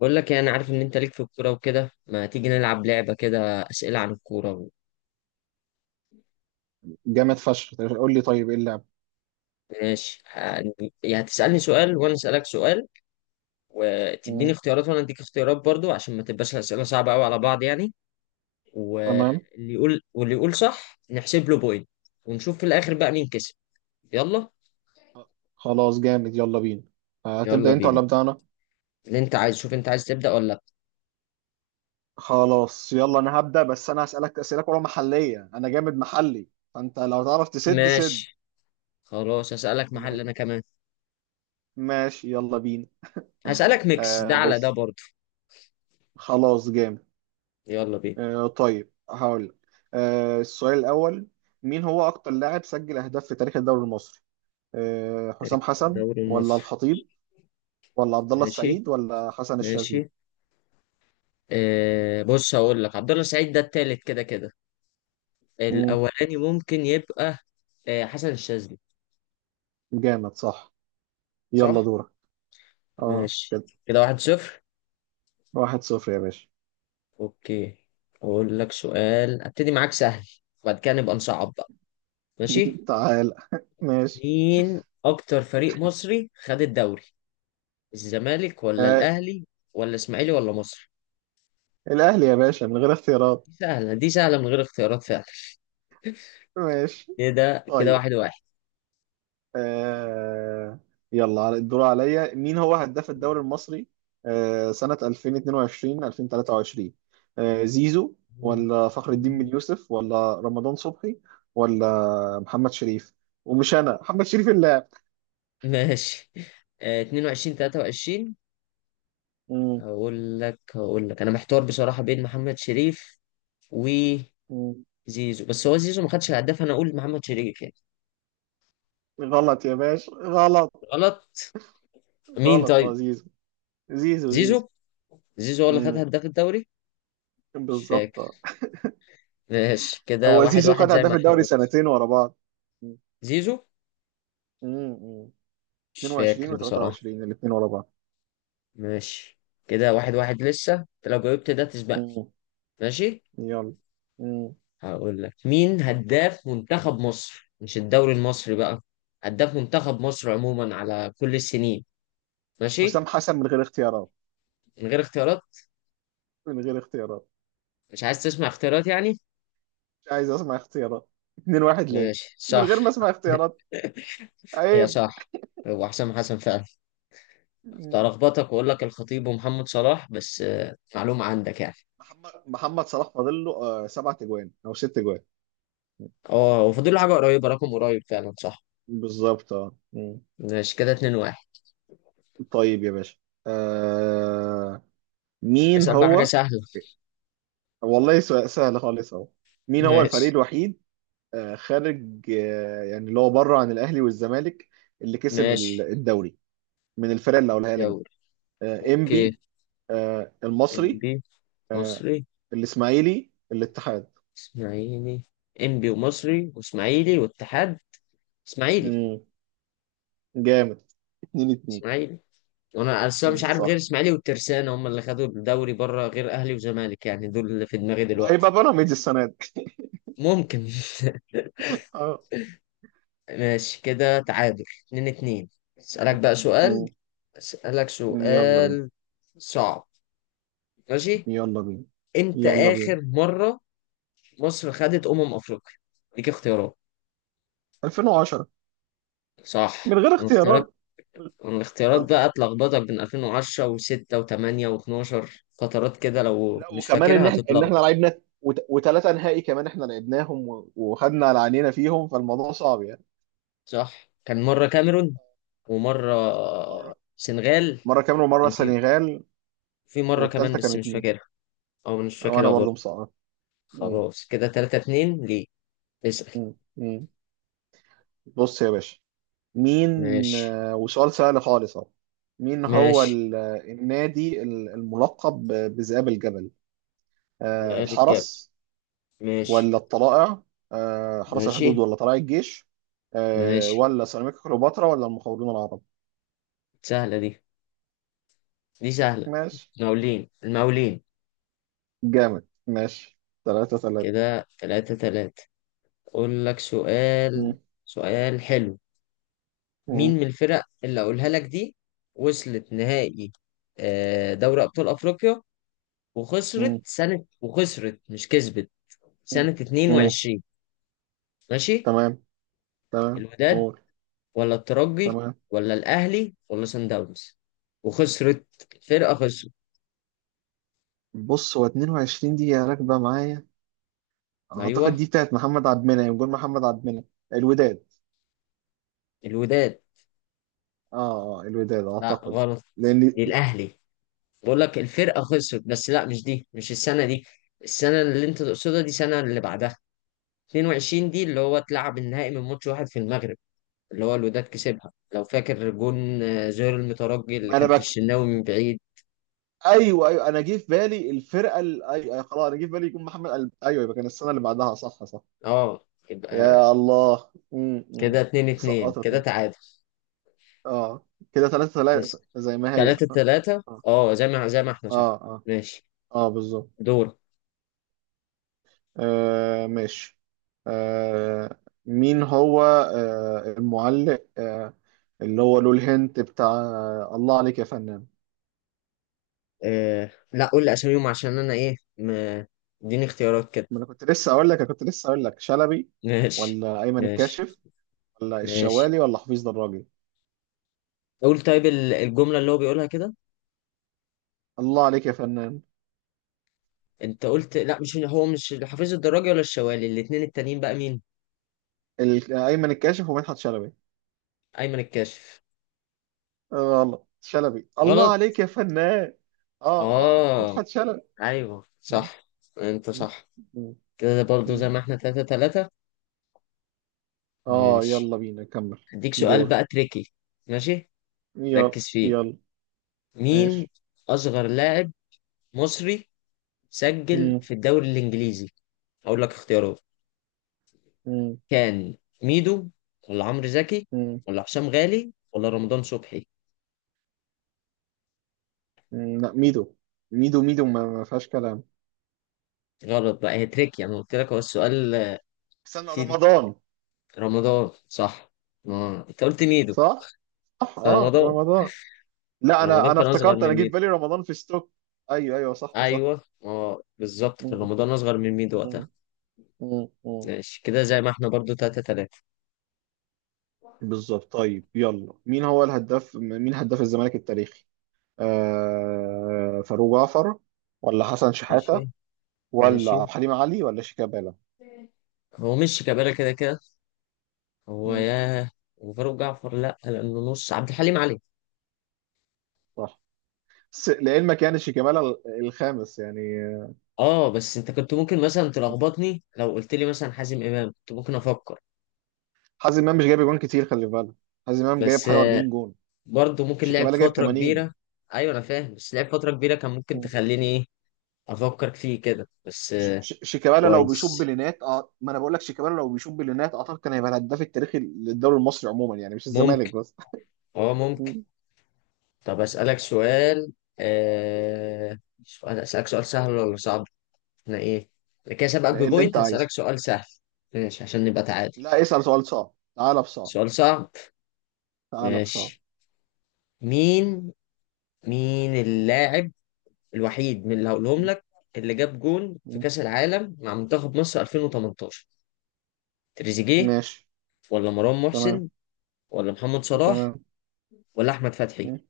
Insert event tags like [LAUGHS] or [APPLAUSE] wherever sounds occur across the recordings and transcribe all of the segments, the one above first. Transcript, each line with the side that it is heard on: left: بقول لك، يعني عارف ان انت ليك في الكوره وكده، ما تيجي نلعب لعبه كده اسئله عن الكوره
right: جامد فشخ. قول لي طيب، ايه اللعبة؟
left: ماشي يعني هتسالني سؤال وانا اسالك سؤال. وتديني
right: مم.
left: اختيارات وانا اديك اختيارات برضو، عشان ما تبقاش الاسئله صعبه قوي على بعض يعني.
right: تمام.
left: واللي يقول صح نحسب له بوينت. ونشوف في الاخر بقى مين كسب. يلا.
right: خلاص جامد، يلا بينا.
left: يلا
right: هتبدأ انت
left: بينا.
right: ولا أبدأ انا؟
left: اللي انت عايز، شوف انت عايز تبدا ولا لا؟
right: خلاص يلا، انا هبدأ. بس انا هسألك أسئلة كلها محلية، انا جامد محلي. فانت لو تعرف تسد سد.
left: ماشي، خلاص هسالك محل
right: م-
left: انا كمان.
right: ماشي يلا بينا.
left: هسالك
right: [LAUGHS]
left: ميكس ده على ده
right: بص.
left: برضو.
right: خلاص جامد.
left: يلا بينا.
right: هقول لك السؤال الأول. مين هو أكتر لاعب سجل أهداف في تاريخ الدوري المصري؟ حسام حسن
left: الدوري
right: ولا
left: المصري.
right: الخطيب، ولا عبد الله
left: ماشي.
right: السعيد ولا حسن
left: ماشي.
right: الشاذلي؟
left: آه، بص هقول لك، عبد الله السعيد ده التالت كده كده.
right: مم،
left: الاولاني ممكن يبقى آه، حسن الشاذلي.
right: جامد، صح. يلا
left: صح.
right: دورك. اه
left: ماشي
right: كده.
left: كده واحد صفر.
right: واحد صفر يا باشا.
left: اوكي. اقول لك سؤال ابتدي معاك سهل، وبعد كده نبقى نصعب بقى. ماشي.
right: [LAUGHS] تعال [LAUGHS] ماشي.
left: مين اكتر فريق مصري خد الدوري؟ الزمالك ولا
right: آه.
left: الاهلي ولا اسماعيلي ولا مصر؟
right: الأهلي يا باشا، من غير اختيارات.
left: دي سهله دي سهله من غير اختيارات فعلا.
right: ماشي.
left: كده كده
right: طيب.
left: واحد واحد.
right: آه. يلا، الدور عليا. مين هو هداف الدوري المصري سنة 2022 2023؟ زيزو، ولا فخر الدين بن يوسف، ولا رمضان صبحي، ولا محمد شريف؟ ومش أنا محمد شريف اللاعب.
left: ماشي. آه، 22 23.
right: مم.
left: هقول لك انا محتار بصراحه بين محمد شريف وزيزو.
right: مم.
left: بس هو زيزو ما خدش الهداف، انا اقول محمد شريف يعني.
right: غلط يا باشا، غلط.
left: غلط. مين
right: غلط، اه
left: طيب؟
right: زيزو. زيزو.
left: زيزو. زيزو هو اللي خد
right: زيزو.
left: هداف الدوري. مش
right: بالظبط
left: فاكر.
right: آه.
left: ماشي كده
right: هو
left: واحد
right: زيزو
left: واحد
right: خد
left: زي ما
right: هداف
left: احنا
right: الدوري
left: قلنا.
right: سنتين ورا بعض. مم.
left: زيزو.
right: مم.
left: مش
right: 22
left: فاكر بصراحه.
right: و23 الاثنين ورا بعض.
left: ماشي، كده واحد واحد لسه، انت لو جاوبت ده تسبقني.
right: مم.
left: ماشي.
right: يلا. مم.
left: هقول لك، مين هداف منتخب مصر، مش الدوري المصري بقى. هداف منتخب مصر عموما على كل السنين. ماشي.
right: حسام حسن من غير اختيارات.
left: من غير اختيارات.
right: من غير اختيارات.
left: مش عايز تسمع اختيارات يعني؟
right: مش عايز اسمع اختيارات. 2-1 ليه،
left: ماشي،
right: من
left: صح.
right: غير ما اسمع اختيارات.
left: هي
right: عيب.
left: صح. هو حسام حسن فعلا. كنت
right: مم.
left: هلخبطك واقول لك الخطيب ومحمد صلاح، بس معلومة عندك يعني.
right: محمد صلاح فاضل له سبع تجوان او ست تجوان.
left: اه، وفاضل له حاجة قريبة، رقم قريب فعلا صح.
right: بالظبط اه.
left: ماشي كده اتنين واحد.
right: طيب يا باشا. آه، مين
left: اسأل بقى حاجة
right: هو؟
left: سهلة.
right: والله سؤال سهل خالص اهو.
left: [LAUGHS]
right: مين هو الفريق
left: ماشي.
right: الوحيد خارج، اللي هو بره عن الاهلي والزمالك، اللي كسب
left: ماشي.
right: الدوري من الفرق اللي هقولها لك دي؟
left: يلا. اوكي.
right: انبي، المصري،
left: انبي.
right: آه،
left: مصري.
right: الاسماعيلي، الاتحاد.
left: اسماعيلي. انبي ومصري واسماعيلي واتحاد. اسماعيلي.
right: مم. جامد. اتنين اتنين.
left: اسماعيلي. وانا اصلا مش عارف غير
right: صح.
left: اسماعيلي والترسانة هم اللي خدوا الدوري بره، غير اهلي وزمالك يعني، دول اللي في دماغي
right: وهيبقى
left: دلوقتي.
right: بيراميدز السنه دي.
left: ممكن.
right: اه.
left: [LAUGHS] ماشي، كده تعادل اتنين اتنين. اسألك بقى سؤال.
right: مم.
left: اسألك
right: يلا بينا.
left: سؤال. صعب. ماشي.
right: يلا بينا.
left: امتى
right: يلا بينا.
left: آخر مرة مصر خدت أمم أفريقيا؟ ليك اختيارات.
right: 2010
left: صح
right: من غير
left: الاختيارات.
right: اختيارات.
left: الاختيارات بقى اتلخبطك بين 2010 و6 و8 و12، فترات كده لو
right: لا،
left: مش
right: وكمان ان
left: فاكرها
right: احنا احنا
left: هتتلخبط.
right: لعبنا وثلاثه نهائي كمان، احنا لعبناهم وخدنا على عينينا فيهم، فالموضوع صعب يعني.
left: صح، كان مرة كاميرون ومرة
right: مره.
left: سنغال.
right: مره كاميرون ومره
left: كان في،
right: السنغال.
left: في مرة كمان
right: والثالثه
left: بس
right: كانت
left: مش
right: مين؟
left: فاكرها. أو مش
right: وانا
left: فاكرها
right: برضو
left: برضه.
right: مصعب. مم.
left: خلاص، كده تلاتة اتنين ليه. اسأل.
right: مم. مم. بص يا باشا، مين؟
left: ماشي.
right: وسؤال سهل خالص اهو. مين هو
left: ماشي.
right: النادي الملقب بذئاب الجبل؟
left: جاب الجاب.
right: الحرس
left: ماشي.
right: ولا الطلائع؟ حرس
left: ماشي.
right: الحدود ولا طلائع الجيش؟
left: ماشي.
right: ولا سيراميكا كليوباترا ولا المقاولون العرب؟
left: سهلة دي، دي سهلة.
right: ماشي.
left: المقاولين. المقاولين.
right: جامد ماشي. ثلاثة ثلاثة.
left: كده تلاتة تلاتة. أقول لك سؤال.
right: مم.
left: سؤال حلو. مين
right: مم.
left: من الفرق اللي أقولها لك دي وصلت نهائي دوري أبطال أفريقيا، وخسرت
right: مم.
left: سنة، وخسرت مش كسبت، سنة
right: مم. مم.
left: 22؟ ماشي.
right: تمام. تمام
left: الوداد
right: قول.
left: ولا الترجي
right: تمام.
left: ولا الاهلي ولا سان داونز؟ وخسرت. الفرقه خسرت.
right: بص، هو 22 دقيقة راكبة معايا.
left: ايوه.
right: أعتقد دي بتاعت محمد عبد المنعم. يقول محمد عبد المنعم. الوداد.
left: الوداد.
right: آه. آه الوداد
left: لا
right: أعتقد.
left: غلط.
right: لأن
left: دي الاهلي. بقول لك الفرقه خسرت، بس لا، مش دي، مش السنه دي. السنه اللي انت تقصدها دي السنه اللي بعدها. 22 دي اللي هو اتلعب النهائي من ماتش واحد في المغرب، اللي هو الوداد كسبها لو فاكر، جون زهير المترجي اللي
right: ما أنا
left: كان في
right: بك.
left: الشناوي من بعيد.
right: أيوه أيوه، أنا جه في بالي الفرقة ال... أيوه أيوه، خلاص أنا جه في بالي يكون محمد قلب. أيوه، يبقى كان السنة اللي بعدها. صح صح.
left: اه يبقى
right: يا الله.
left: كده 2 2 كده
right: سقطتني.
left: تعادل.
right: آه. كده ثلاثة ثلاثة زي ما هي.
left: 3 3
right: آه.
left: اه زي ما احنا
right: آه
left: صح.
right: آه.
left: ماشي.
right: اه بالظبط.
left: دور.
right: آه ماشي. آه، مين هو المعلق اللي هو له الهنت بتاع "الله عليك يا فنان"؟
left: آه لا، قول لي اساميهم عشان انا ايه اديني اختيارات كده.
right: ما انا كنت لسه اقول لك انا كنت لسه اقول لك، شلبي
left: [LAUGHS] ماشي.
right: ولا ايمن
left: ماشي.
right: الكاشف، ولا
left: ماشي.
right: الشوالي ولا حفيظ دراجي؟
left: قول طيب الجملة اللي هو بيقولها كده.
right: "الله عليك يا فنان".
left: انت قلت لا مش هو، مش حفيظ الدراجي ولا الشوالي، الاتنين التانيين بقى مين؟
right: ايمن الكاشف ومدحت شلبي.
left: ايمن الكاشف.
right: آه، غلط. شلبي. "الله
left: غلط.
right: عليك يا فنان". اه اه،
left: اه
right: مدحت شلبي.
left: ايوه
right: م-
left: صح. انت
right: م-
left: صح.
right: م-
left: كده برضو
right: م.
left: زي ما احنا تلاتة تلاتة.
right: اه
left: ماشي.
right: يلا بينا كمل.
left: هديك سؤال
right: دور.
left: بقى تريكي. ماشي.
right: يلا
left: ركز فيه.
right: يلا.
left: مين
right: ماشي.
left: اصغر لاعب مصري سجل
right: مم.
left: في الدوري الانجليزي؟ هقول لك اختيارات.
right: مم.
left: كان ميدو ولا عمرو زكي
right: مم.
left: ولا هشام غالي ولا رمضان صبحي؟
right: لا، ميدو. ميدو ميدو، ما فيهاش كلام.
left: غلط بقى، هي تريكي، انا قلت لك هو السؤال.
right: استنى،
left: فيه
right: رمضان.
left: رمضان صح. ما انت قلت ميدو.
right: صح؟ صح اه،
left: فرمضان.
right: رمضان. لا، انا
left: رمضان
right: انا
left: كان اصغر
right: افتكرت،
left: من
right: انا جه في
left: ميدو.
right: بالي رمضان في ستوك. ايوه ايوه صح صح.
left: ايوه اه بالظبط، كان
right: مم.
left: رمضان اصغر من ميدو وقتها.
right: مم. مم. مم.
left: ماشي كده زي ما احنا برضو تلاتة تلاتة.
right: بالظبط. طيب يلا، مين هو الهداف؟ مين هداف الزمالك التاريخي؟ فاروق جعفر ولا حسن
left: ماشي.
right: شحاتة، ولا
left: ماشي
right: عبد الحليم علي ولا شيكابالا؟
left: هو مش كبيرة كده كده. هو
right: مم.
left: ياه. وفاروق جعفر لا، لانه نص عبد الحليم علي.
right: صح. لعلمك يعني شيكابالا الخامس يعني.
left: اه، بس انت كنت ممكن مثلا تلخبطني لو قلت لي مثلا حازم امام، كنت ممكن افكر.
right: حازم امام مش جايب جون كتير، خلي بالك. حازم امام جايب
left: بس
right: حاجه 40 جون.
left: برضه ممكن لعب
right: شيكابالا جايب
left: فتره
right: 80.
left: كبيره. ايوه انا فاهم، بس لعب فتره كبيره كان ممكن
right: مم.
left: تخليني ايه، افكر فيه كده بس
right: ش- ش- شيكابالا لو بيشوط
left: كويس.
right: بلينات اه ما انا بقول لك شيكابالا لو بيشوط بلينات، اعتقد كان هيبقى الهداف التاريخي للدوري المصري عموما يعني، مش الزمالك
left: ممكن.
right: بس.
left: اه ممكن.
right: مم.
left: طب اسالك سؤال آه... سؤال اسالك سؤال سهل ولا صعب؟ احنا ايه؟ أنا كده سابقك
right: [LAUGHS] ايه اللي انت
left: ببوينت،
right: عايزه؟
left: هسالك سؤال سهل. ماشي عشان نبقى تعادل.
right: لا، اسال سؤال صعب.
left: سؤال صعب.
right: تعالى بصعب.
left: ماشي. مين مين اللاعب الوحيد من اللي هقولهم
right: مم.
left: لك اللي جاب جون في
right: مم.
left: كأس العالم مع منتخب مصر 2018؟ تريزيجيه
right: ماشي.
left: ولا مروان
right: تمام.
left: محسن ولا محمد صلاح
right: تمام.
left: ولا أحمد فتحي؟
right: مم.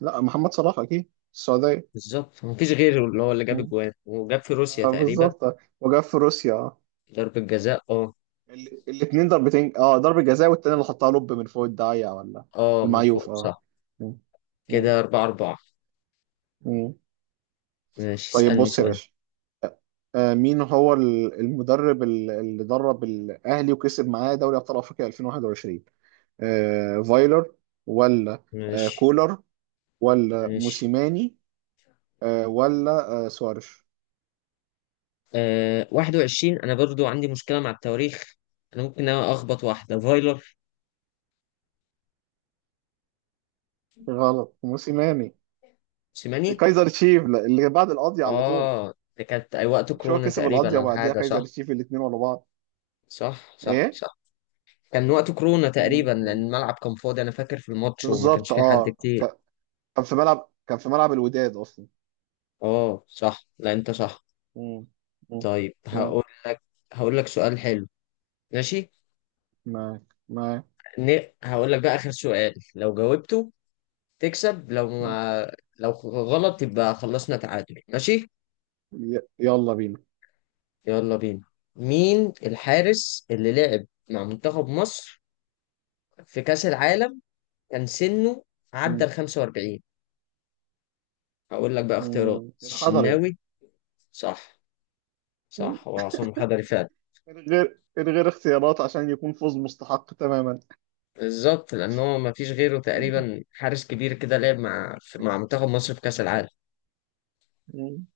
right: لا، محمد صلاح اكيد، السعوديه.
left: بالظبط، مفيش غيره، اللي هو اللي جاب
right: مم.
left: الجوان وجاب في روسيا
right: آه،
left: تقريبا.
right: بالظبط وجاب في روسيا.
left: ضربة جزاء اه.
right: الاتنين ضربتين، اه. ضربة جزاء، والتاني اللي حطها لوب من فوق الداعية ولا
left: اه من فوق
right: المعيوف اه.
left: صح.
right: مم. مم.
left: كده أربعة أربعة.
right: مم.
left: ماشي
right: طيب
left: اسألني
right: بص يا
left: سؤال.
right: باشا. آه، مين هو المدرب اللي درب الأهلي وكسب معاه دوري أبطال أفريقيا 2021؟ فايلر ولا
left: ماشي.
right: كولر، ولا
left: ماشي.
right: موسيماني ولا سوارش؟
left: 21 أنا برضو عندي مشكلة مع التواريخ. أنا ممكن أخبط واحدة فايلر.
right: غلط. موسيماني.
left: سيماني.
right: كايزر تشيف، لا، اللي بعد القضية على طول.
left: اه ده كانت أي وقت
right: مش هو
left: كورونا
right: كسب القضية
left: تقريبا أو
right: وبعديها
left: حاجة
right: كايزر
left: صح.
right: تشيف الاتنين ورا بعض؟
left: صح. صح.
right: ايه.
left: صح. كان وقت كورونا تقريبا، لأن
right: مم.
left: الملعب كان فاضي، أنا فاكر في الماتش وما كانش
right: بالظبط
left: فيه حد
right: اه.
left: كتير.
right: ك- كان في ملعب الوداد اصلا.
left: اه صح، لا أنت صح.
right: مم. مم.
left: طيب
right: مم.
left: هقول لك. هقول لك سؤال حلو. ماشي.
right: معاك. معاك.
left: هقول لك بقى آخر سؤال، لو جاوبته تكسب، لو
right: مم.
left: ما، لو غلط يبقى خلصنا تعادل ماشي.
right: يلا بينا.
left: يلا بينا. مين الحارس اللي لعب مع منتخب مصر في كأس العالم كان سنه عدى
right: مم.
left: ال 45؟ هقول لك بقى اختيارات،
right: الحضري.
left: الشناوي. صح.
right: مم.
left: صح، هو عصام الحضري فعلا.
right: من غير اختيارات عشان يكون فوز مستحق تماما.
left: بالظبط، لأن هو مفيش غيره تقريبا، حارس كبير كده لعب مع منتخب مصر في كأس العالم.
right: مم.